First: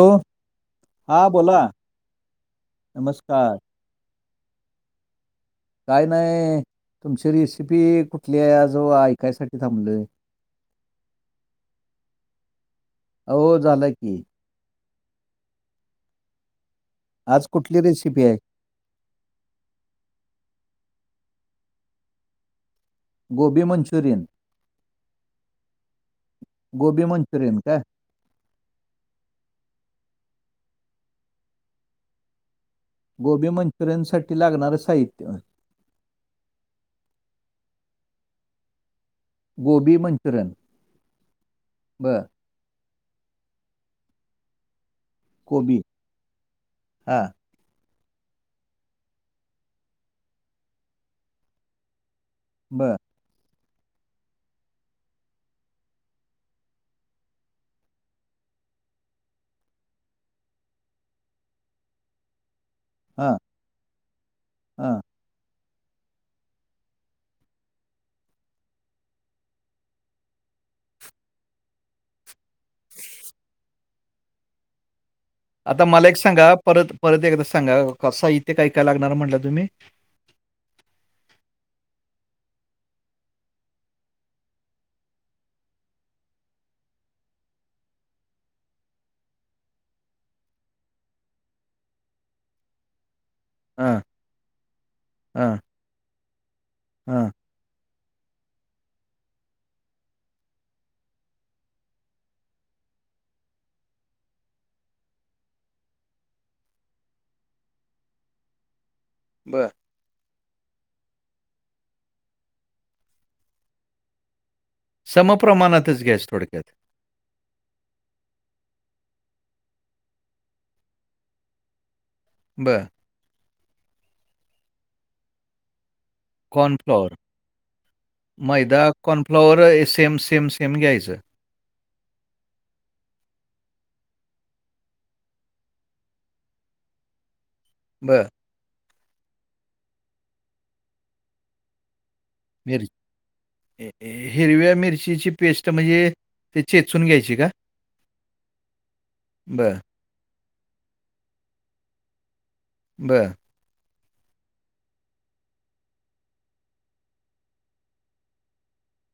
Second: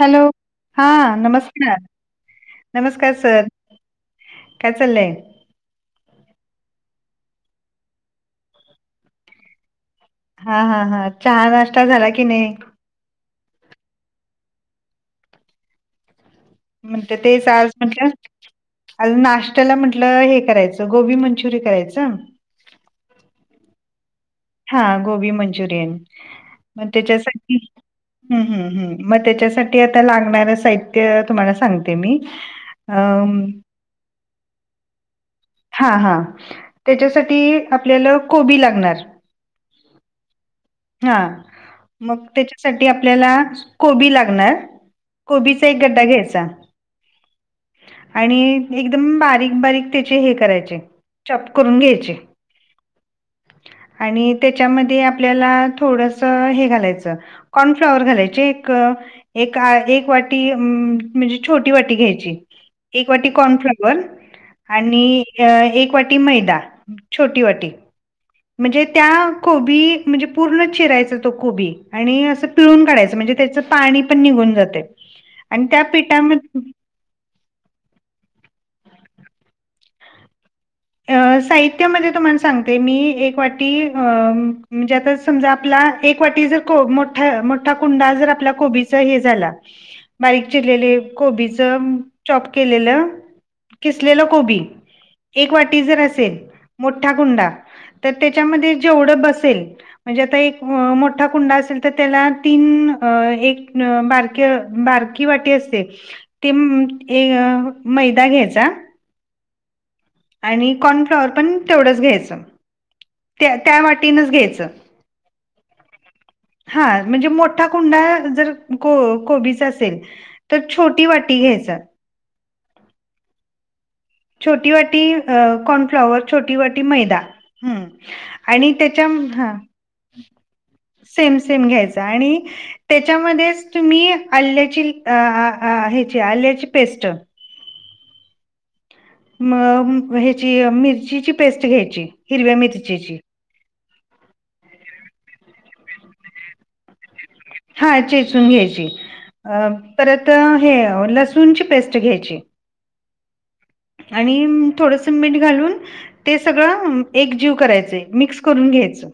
Hello हा हां बोला नमस्कार नमस्कार सर. काय चाललय? काय नाय तुमची रेसिपी कुठलीय आज ऐकायसाठी थांबलोय. हा हा हा चहा नाष्टा झाला की नाई? हो झालं की. म्हणते तेच आज कुठली म्हणल. रेसिपी आहे आज नाष्ट्याला म्हंटलं हे करायचं गोबी मंचुरि करायचं. गोबी मंचुरियन? हा गोबी मंचुरियन मग गोबी त्याच्यासाठी मंचुरियन का हम् हम् हम् म त्याच्यासाठी आता लागणारं साहित्य तुम्हाला सांगते मी. अम गोबी मंचुरियन साठी लागणारं साहित्य. हा हा त्याच्यासाठी आपल्याला कोबी लागणार. गोबी मं हा मग त्याच्यासाठी आपल्याला कोबी लागणार. कोबीचा एक गड्डा घ्यायचा. हा. आणि एकदम बारीक बारीक त्याचे हे करायचे चॉप करून घ्यायचे. बर. आणि त्याच्यामध्ये आपल्याला थोडस हे घालायचं कॉर्नफ्लाॉवर घालायचे एक एका एक वाटी म्हणजे छोटी वाटी घ्यायची. एक वाटी हां कॉर्नफ्लॉवर हां आणि एक वाटी मैदा छोटी वाटी. म्हणजे त्या कोबी म्हणजे पूर्ण चिरायचा तो कोबी आणि असं पिळून काढायच म्हणजे त्याच पाणी पण निघून जातय. आता मला एक सांगा परत परत एकदा सांगा साहित्य काय काय लागणार म्हनला तुम्ही? साहित्यामध्ये तुम्हाला सांगते मी एक वाटी म्हणजे आता समजा आपला एक वाटी जर मोठा मोठा कुंडा जर आपल्या कोबीचा हे झाला बारीक चिरलेले कोबीच चॉप केलेलं हां खीसलेलं कोबी एक हां वाटी जर असेल मोठा हां कुंडा तर त्याच्यामध्ये जेवढं बसेल म्हणजे आता एक मोठा कुंडा असेल तर त्याला तीन अ एक बारक बार ती वटी असते तेम ए मैदा घ्यायचा. बरं आणि कॉर्नफ्लॉवर पण तेवढंच घ्यायचं त्या त्या वाटीनच घ्यायचं. समप्रमाणातच घ्यायचं थोडक्यात. हा म्हणजे मोठा कुंडा जर को कोबीचा असेल. तर छोटी वाटी घ्यायचं. बरं छोटी वाटी कॉर्नफ्लॉवर छोटी वाटी कॉर्नफ्लॉवर मैदा ह आणि त्याच्या हा स एम सेम सेम घ्यायचं. सेम सेम घ्यायचा आणि त्याच्यामध्येच तुम्ही आल्याची ह्याची आल्याची पेस्ट बरं म ह्याची मिरचीची पेस्ट घ्यायची. हिरव्या मिरी मिरचीची ए हिरव्या मिरचीची पेस्ट म्हणजे ते चेचून घ्यायची का? हा चेचून घ्यायची बरं, परत हे लसूणची पेस्ट घ्यायची. बरं आणि थोडंसं मीठ घालून ते सगळ एक जीव करायच मिक्स करून घ्यायचं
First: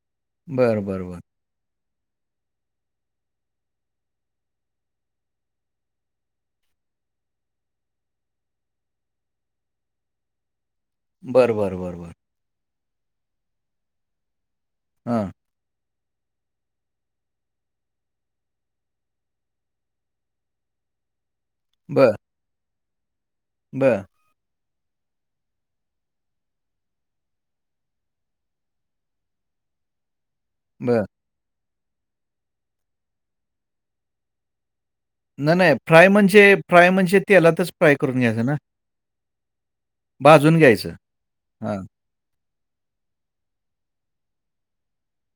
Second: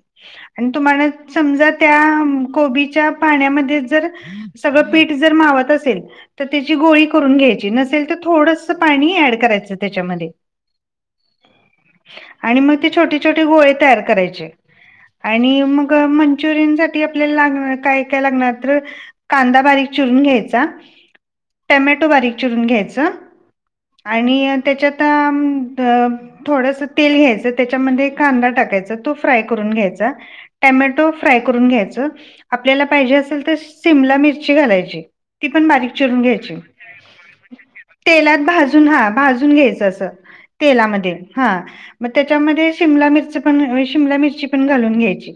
आणि बरं, तुम्हाला बरं, बरं. समजा त्या कोबीच्या पाण्यामध्ये जर सगळं पीठ जर मावत असेल. तर त्याची गोळी करून घ्यायची नसेल तर थोडंसं पाणी ऍड करायचं त्याच्यामध्ये बरं बर बरं आणि मग ते छोटे छोटे गोळे तयार करायचे हां. आणि मग मंचुरियन साठी आपल्याला लागणार काय काय लागणार तर कांदा बारीक चिरून घ्यायचा टमॅटो बरं, बारीक चिरून घ्यायचं. बरं आणि त्याच्यात थोडस तेल घ्यायचं त्याच्यामध्ये कांदा टाकायचा तो फ्राय करून घ्यायचा. बरं. टमॅटो फ्राय करून घ्यायचं आपल्याला पाहिजे असेल तर शिमला मिरची घालायची. ती नाही, पण नाही. बारीक फ्राय चिरून म्हणजे घ्यायची फ्राय म्हणजे तेलातच फ्राय करून घ्यायचं तेलात ना? भाजून हा भाजून घ भाजून घ्यायचं. तेलामध्ये हा हां. मग त्याच्यामध्ये शिमला मिरच पण शिमला मिरची पण घालून घ्यायची.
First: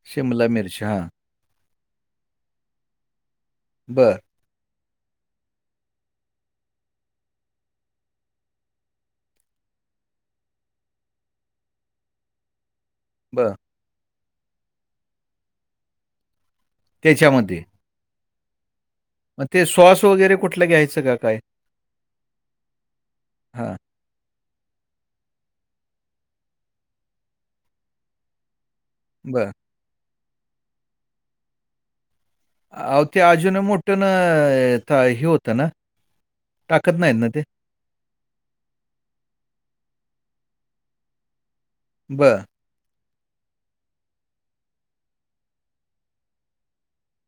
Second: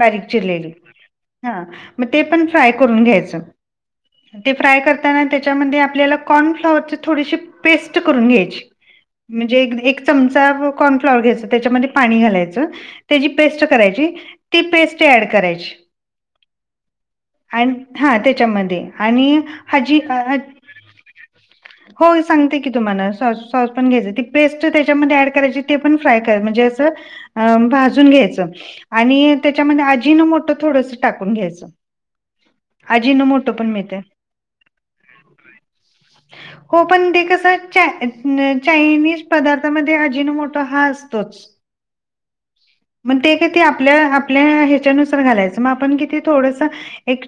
बारीक शिमला चिलेली मिरची. हां. हा मग ते पण फ्राय करून घ्यायचं. बरं ते फ्राय करताना त्याच्यामध्ये आपल्याला कॉर्नफ्लाॉवरची थोडीशी पेस्ट करून घ्यायची. म्हणे चमचा कर्न्वर घ्याय त्याच्यामध्ये पाणी घालायचं. त्याची बरं. पेस्ट करायची ती पेस्ट ऍड करायची त्याच्यामध्ये. आणि हा त्याच्यामध्ये आणि मग ते हजी सॉस वगैरे कुठलं घ्यायचं का काय? हो सांगते कि तुम्हाला स हां. य पेस्ट त्याच्यामध्ये ऍड करायची ते पण फ्राय क म्हणजे असं अ भाजून घ्यायचं. आणि बरं. त्याच्यामध्ये आजीनं मोठं थोडस टाकून घ्यायचं. अ ते आजीनो अजून पण मिळते मोठं ना हे होतं ना हो टाकत पण नाहीत ना ते? कसं चायनीज पदार्थामध्ये अजिन मोठा हा असतोच. बरं. मंग ते कां ते आपल्यां आपल्यां ह्यांच्यानुसांर घालायचं मंग आपणं किती थोडंसं एक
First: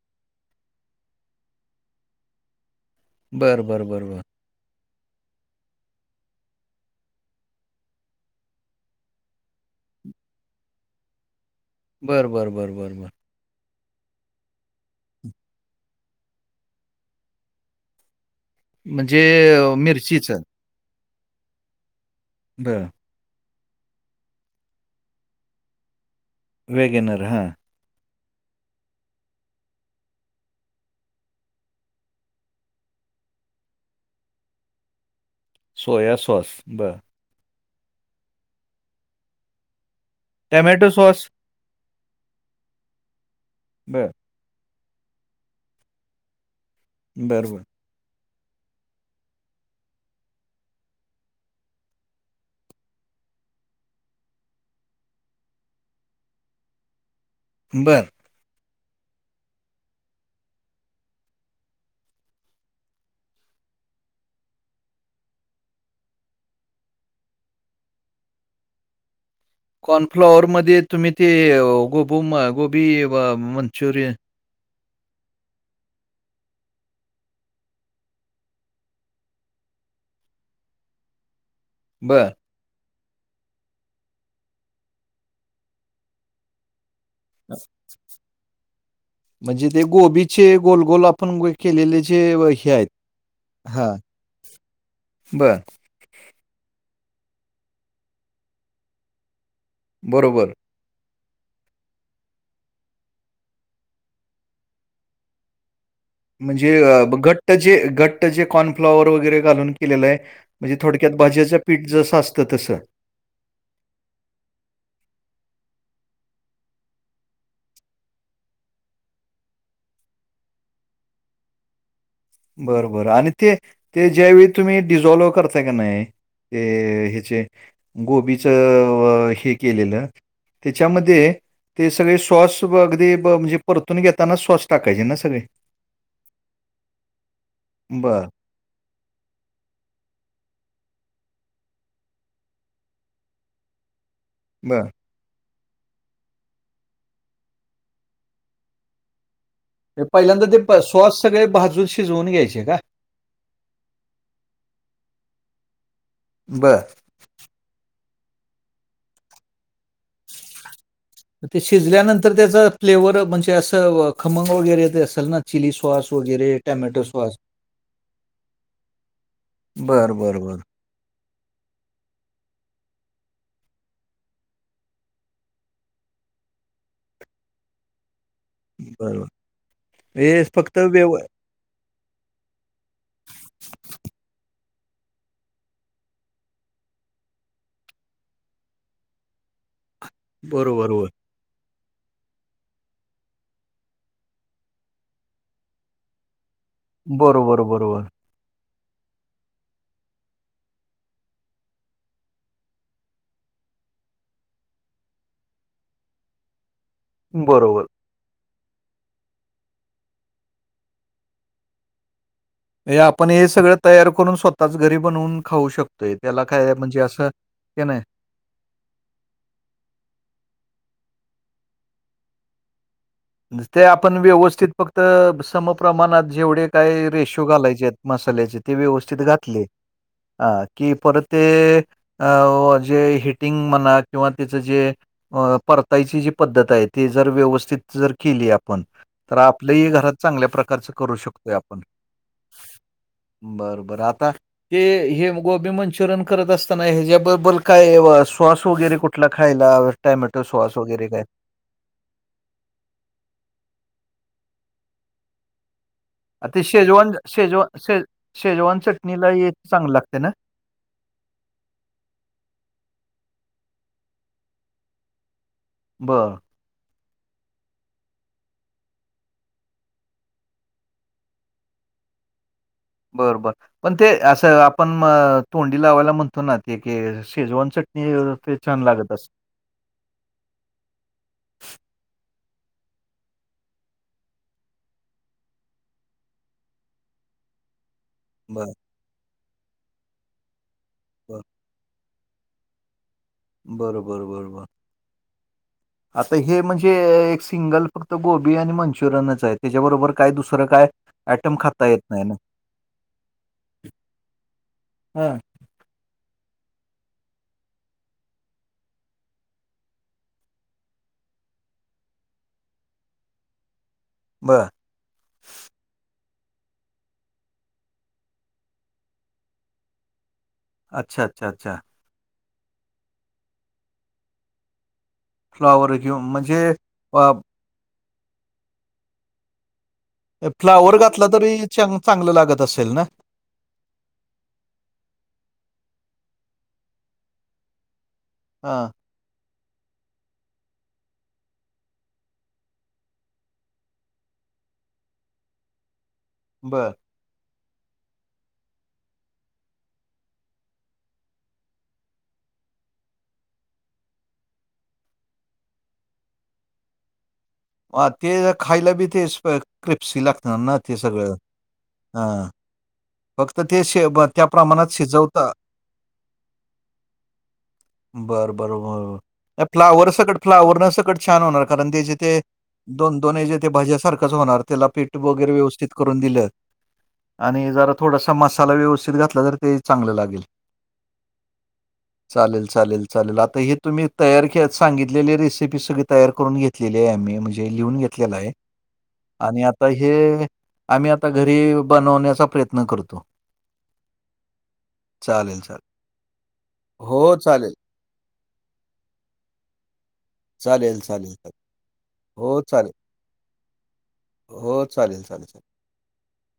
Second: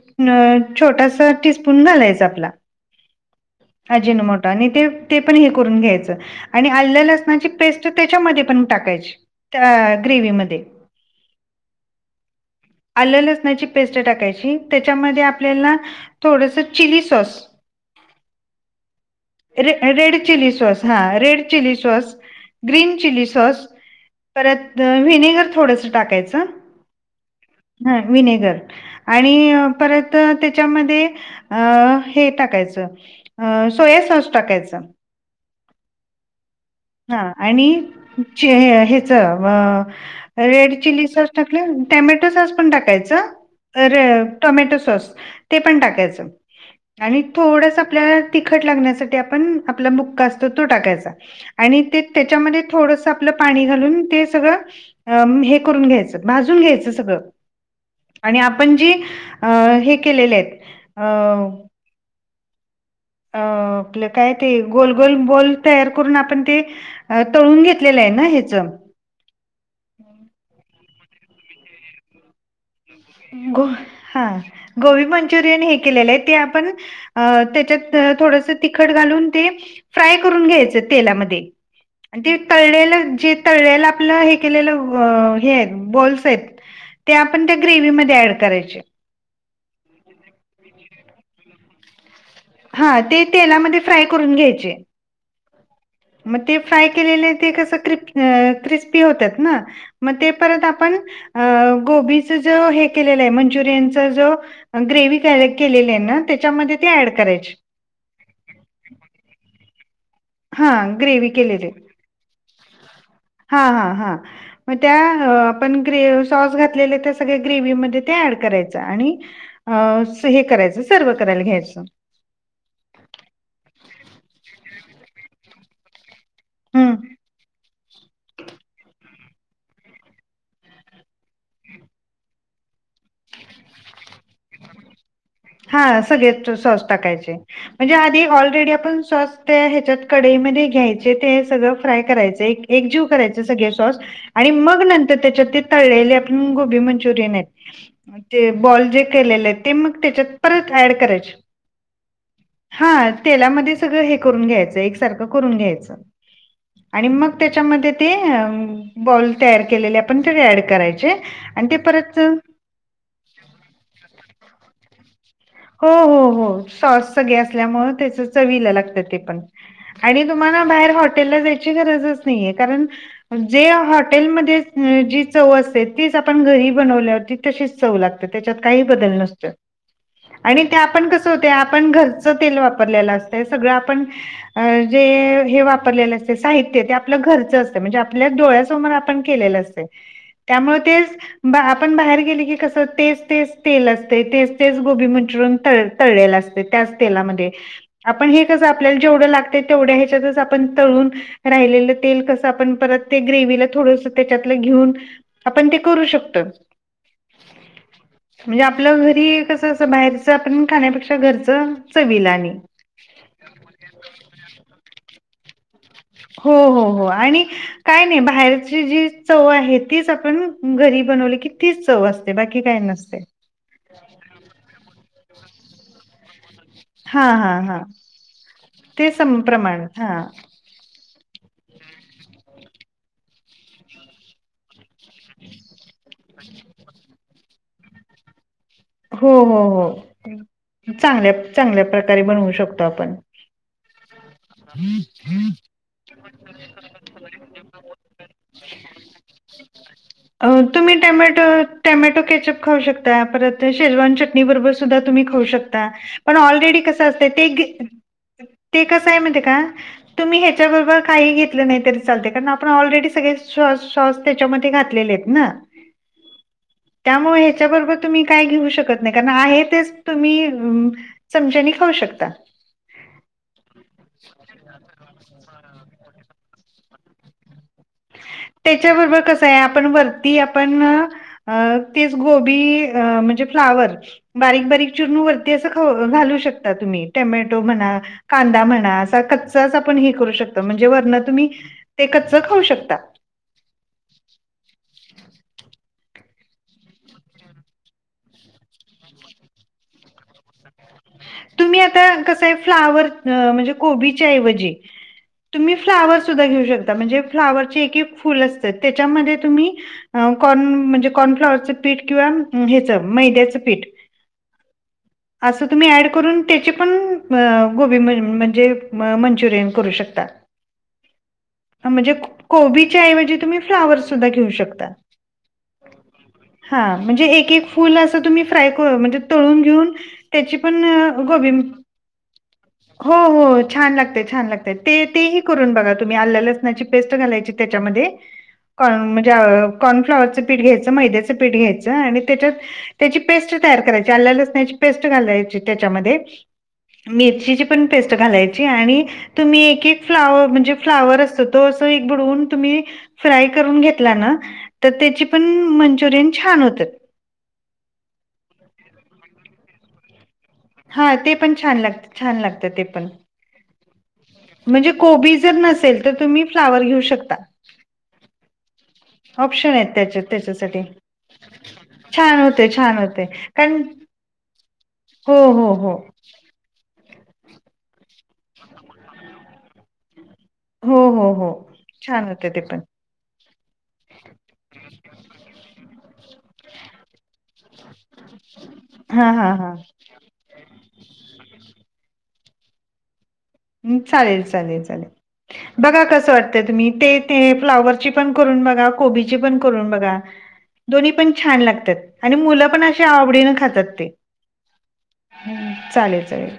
छोटांसा टीस्पूंन घालायंचा आपलां बरं, बरं, बरं, अजीनो बरं. मोटो आणि ते ते पणं करूंन घ्यायचं आणि आल्यां लसणांची पेस्ट त्यांच्यामध्ये पणं टाकायची त्यां ग्रेव्ही मध्यें बरं, बरं, बरं, बरं, बरं. आलं लसणांची पेस्ट टाकांयची त्यांच्यामध्ये आपल्यांला थोडंसं चिली सॉस म्हंणजे रे रेड मिर्ची चं चिली सॉस हां रेड चिली सॉस बरं. ग्रीन चिली सॉस परंत वि्हनेगर थोडंसं टाकायचं वेगनर हां हां विनेगर आणि परंत त्यांच्यामध्ये अं.. हे टाकायचं अं.. सोया सॉस टाकायचं सोया सॉस बरं हां आणि हेचं रेड चिली सॉस टांक टेमॅटो सॉस पणं टाकायचं बरं. अरं टोमॅटो सॉस ते पणं टाकायचं आणि बरं, बरं. थोडसं आपल्यांला तिखंट लागण्यांसाठी आपणं आपलं बुक्कां असतो तो टाकायंचा आणि ते त्यांच्यामध्यें थोडंसं आपलं पाणी घालूंन ते सगळं अं हे करूंन घ्यायचंय भाजूंन घ्यायचंय सगळं बरं आणि आपणं जी अं हे केलेले आहेतं अं अं कायं ते गोल गोल बॉल तयार करूंन आपणं ते अं तळूंन घेतलेलंय नां हेचं कॉर्नफ्लॉवर मध्यें तुम्हीं ते गोबू मं गोबी अ, गोबी मंचुरियन. हां गोबी मंचुरियन हे केलेलेतं ते आपणं अं त्यांच्यात थोडसं तिखंट घालूंन ते फ्राय करूंन घ्यायचं तेलामध्यें आण बरं. ते- तळलेलं जे तळलेलं आपलं हे केलेलं हे बॉल्स येतं ते आपणं ग्रेव्ही मध्यें ऍड करायचे म्हंजे ते गोबीचे गोल गोल आपणं केलेले जे हे आहेत. हां ते तेलामध्यें हां. फ्राय करूंन घ्यायचे बरं मं ते फ्राय केलेले ते कसं क्रिप- अ.. क्रिस्पी होतांत नां मं ते बरोबर. परंत आपणं अ.. गोबीचं जो हे केलेलंय मंचुरियनच जो ग्रेव्ही केलं केलेलंय नां म्हणजे घंट्ट जे घंट्ट जे कॉर्नफ्लाॉवर वगैरें घालूंन केलेलंय हा म्हंजे थोडक्यांत ग्रेव्ही भाज्यांचं पीठ जसं असतं तसं हां हां हां मं त्यां आपणं ग्रेव् सॉस घातलेलं त्या सगळ्यां ग्रेवहीमध्यें ते ऍड करायचं आणि अं स हे करायचं सर्व करायंला घ्यायचं बरं बरं आणि ते ते ज्यांवेळी तुम्हीं डिझॉल्व्ह करतांय की नांय ते हम्म हेचे गोबीचं हे केलेलं त्यां च्यांमध्यें ते सगळें सॉस अगदीं म्हणजे परतूंन घेतांना सॉस टाकायचे नां सगळें हा सगळेच सॉस टाकायचे, म्हणजे आधी बर ऑलरेडी आपण सॉस त्या हेच्यात कडईमध्ये घ्यायचे, ते सगळं फ्राय करायच, एक जीव करायचे सगळे सॉस आणि मग बर नंतर त्याच्यात ते तळलेले आपण गोबी मंचुरियन आहेत, ते बॉल जे केलेलेत ते मग हे तेच्यात पहिल्यांदा ते परत प- ॲड सॉस करायचे. सगळे भाजून शिजवून घ्यायचे. का हा, तेलामध्ये सगळं हे करून घ्यायचं, एकसारखं करून घ्यायचं. बर. आणि मग तेच्यामध्ये ते बॉल तयार केलेले आपण तरी ऍड करायचे. ते आणि परत शिजल्यानंतर त्याचा फ्लेवर म्हणजे, असं खमंग वगैरे येत असेल ना? चिली हो सॉस हो वगैरे हो, टॅमॅटो सॉस सगळे असल्यामुळं, त्याच चवीला लागत ते पण बर आणि बर बर तुम्हाला बाहेर हॉटेलला जायची गरजच नाहीये, कारण जे हॉटेलमध्ये जी चव असते, तीच आपण घरी बनवल्यावर ती तशीच चव लागते. तच्यात काही बर बदल बर. नसतो. हे आणि ते फक्त आपण व्यव कसं होतय, आपण घरचं तेल वापरलेलं असतंय, सगळं आपण अ जे हे वापरलेलं असतय, साहित्य ते आपलं घरचं असतय, म्हणजे आपल्या डोळ्यासमोर पण केलेलं असतय. त्यामुळे बरोबर बरोबर तेच, आपण बाहेर गेली की कस तेच तेच तेल असतय, तेच तेच कोबी मंन्चुरिअन तळलेल असतय, त्याच तेलामध्ये, बरोबर बरोबर आपण हे आपल्याला जेवढं लागतय, तेवढ्या ह्याच्यातच आपण तळून राहिलेलं तेल कसं, आपण परत ते ग्रेव्हीला थोडस त्याच्यातलं घेऊन आपण ते करू शकतो बरोबर. म्हणजे आपलं घरी कस, अस बाहेरच आपण खाण्यापेक्षा घरच चवीला, आणि हे आपण हे सगळं तयार करून, स्वतःच घरी बनवुन खाऊ शकतो. हो हो हो, आणि काय नाही बाहेर जी चव आहे, तीच आपण घरी बनवली की तीच चव असते, बाकी काय नसतय. ते आपण व्यवस्थित फक्त समप्रमाणात जेवढे काय हा रेशो हा हा घालायचेत, मसाल्याचे, ते व्यवस्थित घातले समप्रमाण हा अ कि परत ते, अ जे हीटिंग म्हणा, किंवा त्याच जे अ परतायची जी पद्धत आहे, ती जर व्यवस्थित जर केली आपण हो तर हो आपल्याही घरात चांगल्या प्रकारचं हो करू चांगल्या शकतोय आपण. चांगल्या प्रकारे बनवू शकतो आपण बर बर, आता ते हे गोबी मंचुरियन करत असताना ह्याच्याबबल काय सॉस वगैरे कुठला खायला, टोमॅटो सॉस वगैरे काय? टोमॅटो कॅचअप खाऊ शकता, परत शेजवान चटणी बरोबर सुद्धा तुम्ही खाऊ शकता. पण आ, ते ऑलरेडी कस शेजवान असत, ते, शेजवान शे शेजवान ते कसं आहे चटणीला माहीत हे का चांगलं लागते ना? तुम्ही हे त्याच्याबरोबर काही घेतलं नाही तरी चालतय, कारण आपण ऑलरेडी सगळे साॅस त्याच्यामध्ये घातलेले आहेत ना. बरं त्यामुळे ह्याच्या बरोबर तुम्ही काय घेऊ शकत नाही, कारण आहे तेच तुम्ही चमच्यानी खाऊ शकता. बर बर पण ते असं, आपण तोंडी लावायला म्हणतो ना, ते क शेजवान चटणी ते छान लागत त्याच्याबरोबर असतं. कस आपण वरती, आपण, तेच गोबी म्हणजे फ्लावर बारीक बारीक चिरूण वरती असं खाऊ घालू शकता तुम्ही, टोमॅटो म्हणा कांदा बरं, म्हणा, असा कच्चाच आपण हे करू शकतो, म्हणजे वरण बरं. तुम्ही ते कच्च खाऊ शकता. बरं बरं बरं आंता हे म्हणजे एक सिंगल फक्तं गोबी आणि मंचुरियनच आहे त्यांच्याबरोबर कायं दुसरं कायं तुम्हीं आंता कसं आहे फुलांवर म्हणजे कोबीच्यांऐवजी हां. तुम्ही फ्लावर सुद्धां घेऊं शकतां म्हणजे फ्लावरचे एक एक फुलं चं आहे त्यांच्यामध्ये तुम्हीं अं कॉर्न म्हणजे कॉर्नफ्लॉवरचं पीठ किंवा ह्याचं मैद्याचं पीठ बरं असं तुम्हीं ऍड करूंन त्यांचे पणं गोबी म्हणजे मंचुरियन करूं शकतां. ह [unintelligible] अच्छा अच्छा अच्छा म्हणजे कोबी च्यांऐवजी तुम्हीं फुलांवर सुद्धां घेऊं शकता. फुलावर घेऊन म्हणजे फुलं असं तुम्हीं फ्राय म्हणजे तळूंन घेऊन त्यांची फ्लावर पणं घातला गोबी तरी चांग- चांगलं लागत असेल ना हो हो छान लागतं छान लागतं तेही करूंन बघां तुम्हीं आल्लं लसणांची पेस्ट घालायची त्यांच्यामध्यें हा म्हणजे कॉर्नफ्लॉवरचं पीठ घ्यायचं मैद्याचं पीठ घ्यायचं आणि त्यांच्यात त्यांची पेस्ट तयार करायची आल्ल्या लसण्यांची पेस्ट घालायची त्यांच्यामध्यें बरं मिर्ची ची पणं पेस्ट घालायची आणि तुम्हीं एक एक फुलांवर म्हणजे फुलांवर असतं तो असं एक बुडवूंन तुम्हीं फ्राय करूंन घेतलां नां तरं त्यांची पणं मंचुरियन छान होतांत. अं ते खायंला बी ते क्रिप्सी लागतील हां ते पणं छान लागतं छान लागतं ते पणं फक्त ते शे ब- त्या प्रमाणात म्हणजे कोबी शिजवता जरं नसेल तरं तुम्हीं फुलांवर घेऊ शकतां. बरं बरं बरं मंग ऑप्शन आहेत फ्लावर त्याच्या संकट फुलांवर त्याच्यासाठी नं संकट छान होणारं कारणं ते जे ते छान होते छान दोन होते दोन जे ते कारण भाज्यां सारखंच होणारं त्यांला पीठ हो वगैरें हो व्यवस्थित हो करूंन दिलेत आणि जरां थोडांसा मसाला व्यवस्थित घातलां तरं ते चांगलं लागेल हो हो हो छान होते ते चालेल, पणं चालेल, चालेल आंता हे तुम्हीं तयार सांगितलेले रेसिपी संग तयार करूंन घेतलेली आहे आम्हीं म्हणजे ते लिहूंन घेतले आहे हा हा आणि हा आंता हे आम्हीं आंता घरी बनवण्यांचा प्रयंत्न करतो चालेल चालेल चालेल बघां कसं वाटतं तुम्हीं ते हो, ते फ्लावरची चालेल. फ्लावर ची पणं करूंन बघां कोबी ची पणं करूंन बघां चालेल, दोन्ही पणं चालेल, चालेल. छान लागतांत आणि हो, मुलं पणं चालेल. अे आवडीने खातांत ते हो चालेल चालेल चालेल चालेल चालेल